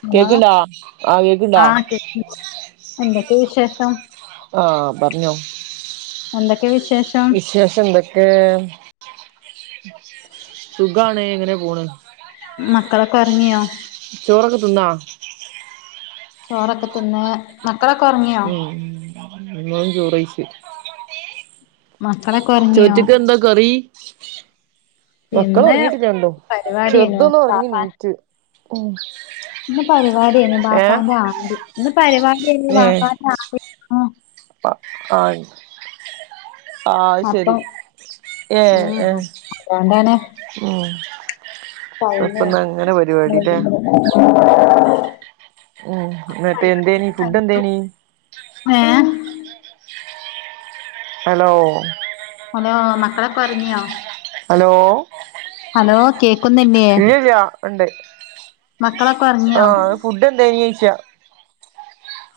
Hello കേക്ക്ണ്ടാ ആഹ് കേക്ക്ണ്ടാ ആഹ് കേക്ക് എന്തൊക്കെ വിശേഷം ആഹ് പർഞ്ഞോ എന്തൊക്കെ വിശേഷം വിശേഷം എന്തൊക്കെ സുഖാണ് ങ്ങനെ പോണ് മക്കളൊക്കെ ഒർങ്ങിയോ ചോറൊക്കെ ത്‌ന്നോ ചോറൊക്കെ ത് ന്ന് മക്കളൊക്കൊർ ഉം ങ്ങളും ചോറയ്ച്ച് മക്കളൊക്കൊർങ്ങിയോ ചോറ്റ്ക്ക് എന്താ കറി മക്കൾ ഇന്ന് ഒറങ്ങിട്ടില്ല രണ്ടും പരിപാടി എയ്നൂ ചെറുതൊന്ന് ഒറങ്ങി വാപ്പാ നീറ്റ് ഉം ഇന്ന് പരിപാടിയ്ന് ഏഹ് ബാപ്പാന്റെ ആണ്ട് ന്ന് പരിപാടിയ്ന് ബാപ്പാന്റെ ആണ്ട് ആഹ് അ ആയ് ആഹ് ശരി അപ്പം ഏഹ് ഉം ഏഹ് അതോണ്ടാണ് ഉം ടൈമേ അപ്പന്നങ്ങനെ പരിപാടില്ലേ ഉം ന്നട്ട് എന്തേനി ഫുഡന്തേനി ഏഹ് ഹലോ ഹലോ മക്കളൊക്കൊർങ്ങിയോ ഹലോ ഹലോ കേക്കുന്നില്ലേ ഇല്ലില്ല ഉണ്ട് മക്കളൊക്കെ ഒർങ്ങിയോ ആഹ് ഫുഡ് എന്തയ്നോച്ച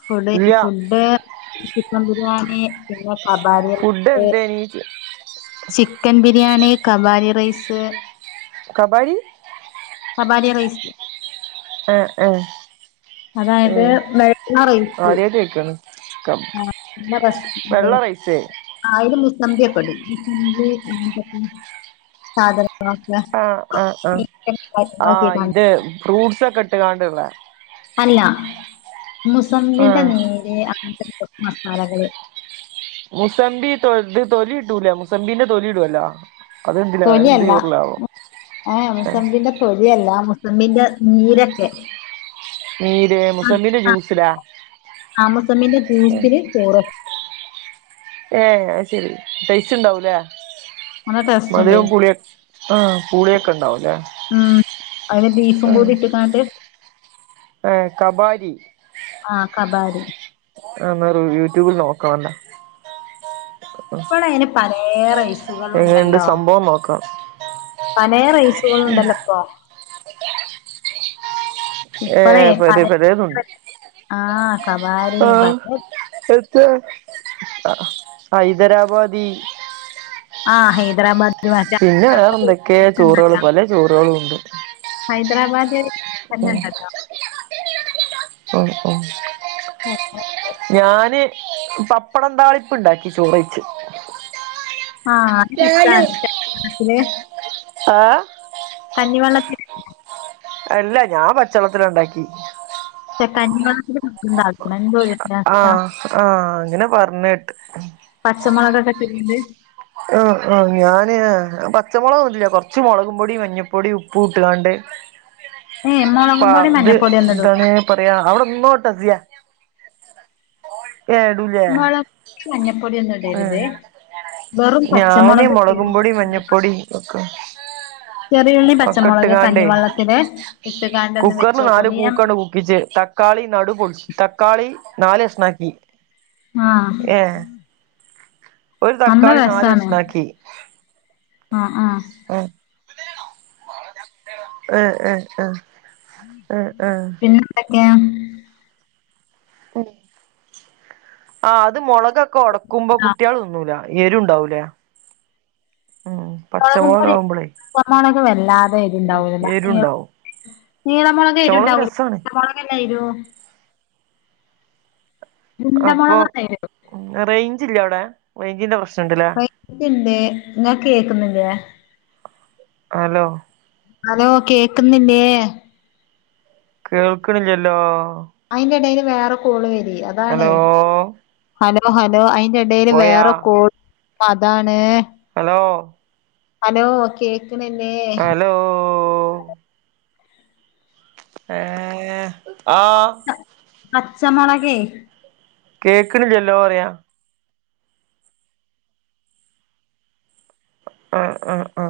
ഫുഡ് ഫുഡ് ചിക്കൻ ബിരിയാണി പിന്നെ കബാരിയ ഫുഡ് പുട്ട് എന്തേനി ചോയ്ച്ച് ചിക്കൻ ബിരിയാണി കബാരി റൈസ് കബാലി കാബാരി റൈസ് ഏഹ് എഹ് അതായത് വെള്ള റൈസ് ആദ്യായിട്ട് കേക്കാണ് വെള്ള റൈസ് [unintelligible] ആയില് മുസമ്പി ഒക്കെ ഇടും മുസമ്പി [unintelligible] സാധന ആഹ് ആഹ് ആഹ് ആഹ് ഇത് [unintelligible] ഫ്രൂട്ട്സ് ഒക്കെട്ട്ങ്ങാണ്ടുള്ള അല്ല മുസമ്പിന്റെ ആഹ് നീര് അങ്ങനത്തെ ഒക്കെ ഓരോ മസാലകള് മുസബി ഇത് തോലിയിട്ടൂലെ മുസബീന്റെ തോലിയിടല്ലോ അതെന്ത്‌ലാ എന്ത് തൊലിയല്ല ചോറ് ലാഭം ഏ തൊലിയല്ല മുസമ്പിന്റെ നീരൊക്കെ നീര് മുസമ്പിന്റെ ജ്യൂസിലാ [unintelligible] മുസമ്പിന്റെ ജ്യൂസിൽ ചോർ ഏയ് അത് ശെരി ടേസ്റ്റ് ഇണ്ടാവൂലേ നല്ല ടേസ്റ്റ് മധുരം ഉണ്ട് പുളി ഒക്കെ ആഹ പുളിയൊക്കെ ഇണ്ടാവും അല്ലേ അയില് ബീഫും കൂടി ഇട്ട്കാണ്ട് ഏ കബാരീ ആ കബാരി ന്നരു യൂട്യൂബിൽ നോക്കാ വണ്ട ഇപ്പളെ അയിന് പലേ റൈസും എങ്ങനെണ്ട് സംഭവം നോക്കാം പലേ റൈസുകളുണ്ടല്ലോ ഇപ്പൊ ഇപ്പളേ ഏഹ് പ പല പലേതുണ്ട് ആ കബാരി ആഹ് പല ഹൈദരാബാദി ആ ഹൈദരാബാദ് പിന്നെ വേറെ എന്തൊക്കെയ ചോറുകള് പല ചോറുകളും ഉണ്ട് ഹൈദരാബാദി [unintelligible] തന്നെ ഉണ്ടല്ലോ ഓ ഓ ആഹ് ഞാന് പപ്പടം താളിപ്പ്ണ്ടാക്കി ചോറയ്ച്ച് ആഹ് അത്‌ രസാണ് കഞ്ഞി വെള്ളത്തില് ആ കഞ്ഞിവെള്ളത്തില് അല്ല ഞാൻ പച്ചവെള്ളത്തിലാണ്ടാക്കി കഞ്ഞി വള്ളത്തില്ണ്ടാക്ണ് എന്തോര് ആഹ് ആഹ് അങ്ങനെ പറഞ്ഞേട്ട്. പച്ചമൊളകൊക്കെ ഇട്ടിങ്ങാണ്ട്. ആ ആ് ഞാന് പച്ചമുളകൊന്നുംല്ല കുറച്ച് മുളകും പൊടി മഞ്ഞപ്പൊടി ഉപ്പൂട്ടുങ്ങാണ്ട് ഏ മൊളകും പൊടി മഞ്ഞപ്പൊടി ഒന്നും ഇടൂ പസയാ അവിടെന്നോട്ടസ്യേ ഇടൂലേ മൊളക് പൊടി മഞ്ഞപ്പൊടിയൊന്നും ഇടരുത് ഉം വെറും ഞാന് പച്ചമൊളക് മുളകും പൊടി [unintelligible] മഞ്ഞപ്പൊടി ഒക്കെ ചെറിയുള്ളി ഒക്കെ പച്ചമുളക് ഇട്ടുകാണ്ടേ കഞ്ഞിവെള്ളത്തില് ഇട്ട്ങ്ങാണ്ട് ഒന്ന് വെച്ചോക്കോണ്ടി ഞാൻ പ്പിജ് തക്കാളി നടുപൊളിച്ച് തക്കാളി നാല്കഷണാക്കി. ആഹ് ഒരു അന്ന് തക്കാളി നാല് രസാണ് കഷ്ണാക്കി ആ ആ ആഹ് അ അഹ് ആഹ് ആഹ ന്തൊക്ക്യ ഉ ആ അത് മുളകൊക്കെ ഒടക്കുമ്പോ ആഹ് കുട്ടിയാള് തിന്നൂല. എരുണ്ടാവൂലേ ഉം പച്ചമുളക് മൊളകുംമ്പൊടി ആവുമ്പോളേ മൊളക് വല്ലാതെ എരിണ്ടാവൂല എരുണ്ടാവും [unintelligible] നീളംമൊളക് പച്ചമുളക് എരിണ്ടാവൂല രസാണ് ഉണ്ടമുളകല്ലെ എരു അപ്പൊ ഉണ്ടമുളകാണ് എരു റേഞ്ച് ഇല്ല അവിടെ റേഞ്ചിന്റെ പ്രശ്നണ്ട്ല്ലേ? ത്ണ്ട് ങ്ങക്ക് കേക്കുന്നില്ലേ അലോ അലോ കേക്കുന്നില്ലേ? കേൾക്ക്ണില്ലല്ലോ അയിന്റെടേല് വേറെ കോള് വരി അതാണേ ഹലോ ഹലോ ഹലോ എടേല് പോയാ വേറെ കോള് അതാണ്. ഹലോ അലോ കേക്ക്ണില്ലേ? ഹലോ ഏഹ് ആ പച്ചമൊളകെയ്. കേക്ക്ണില്ലലോറയാ ആ ആ ആ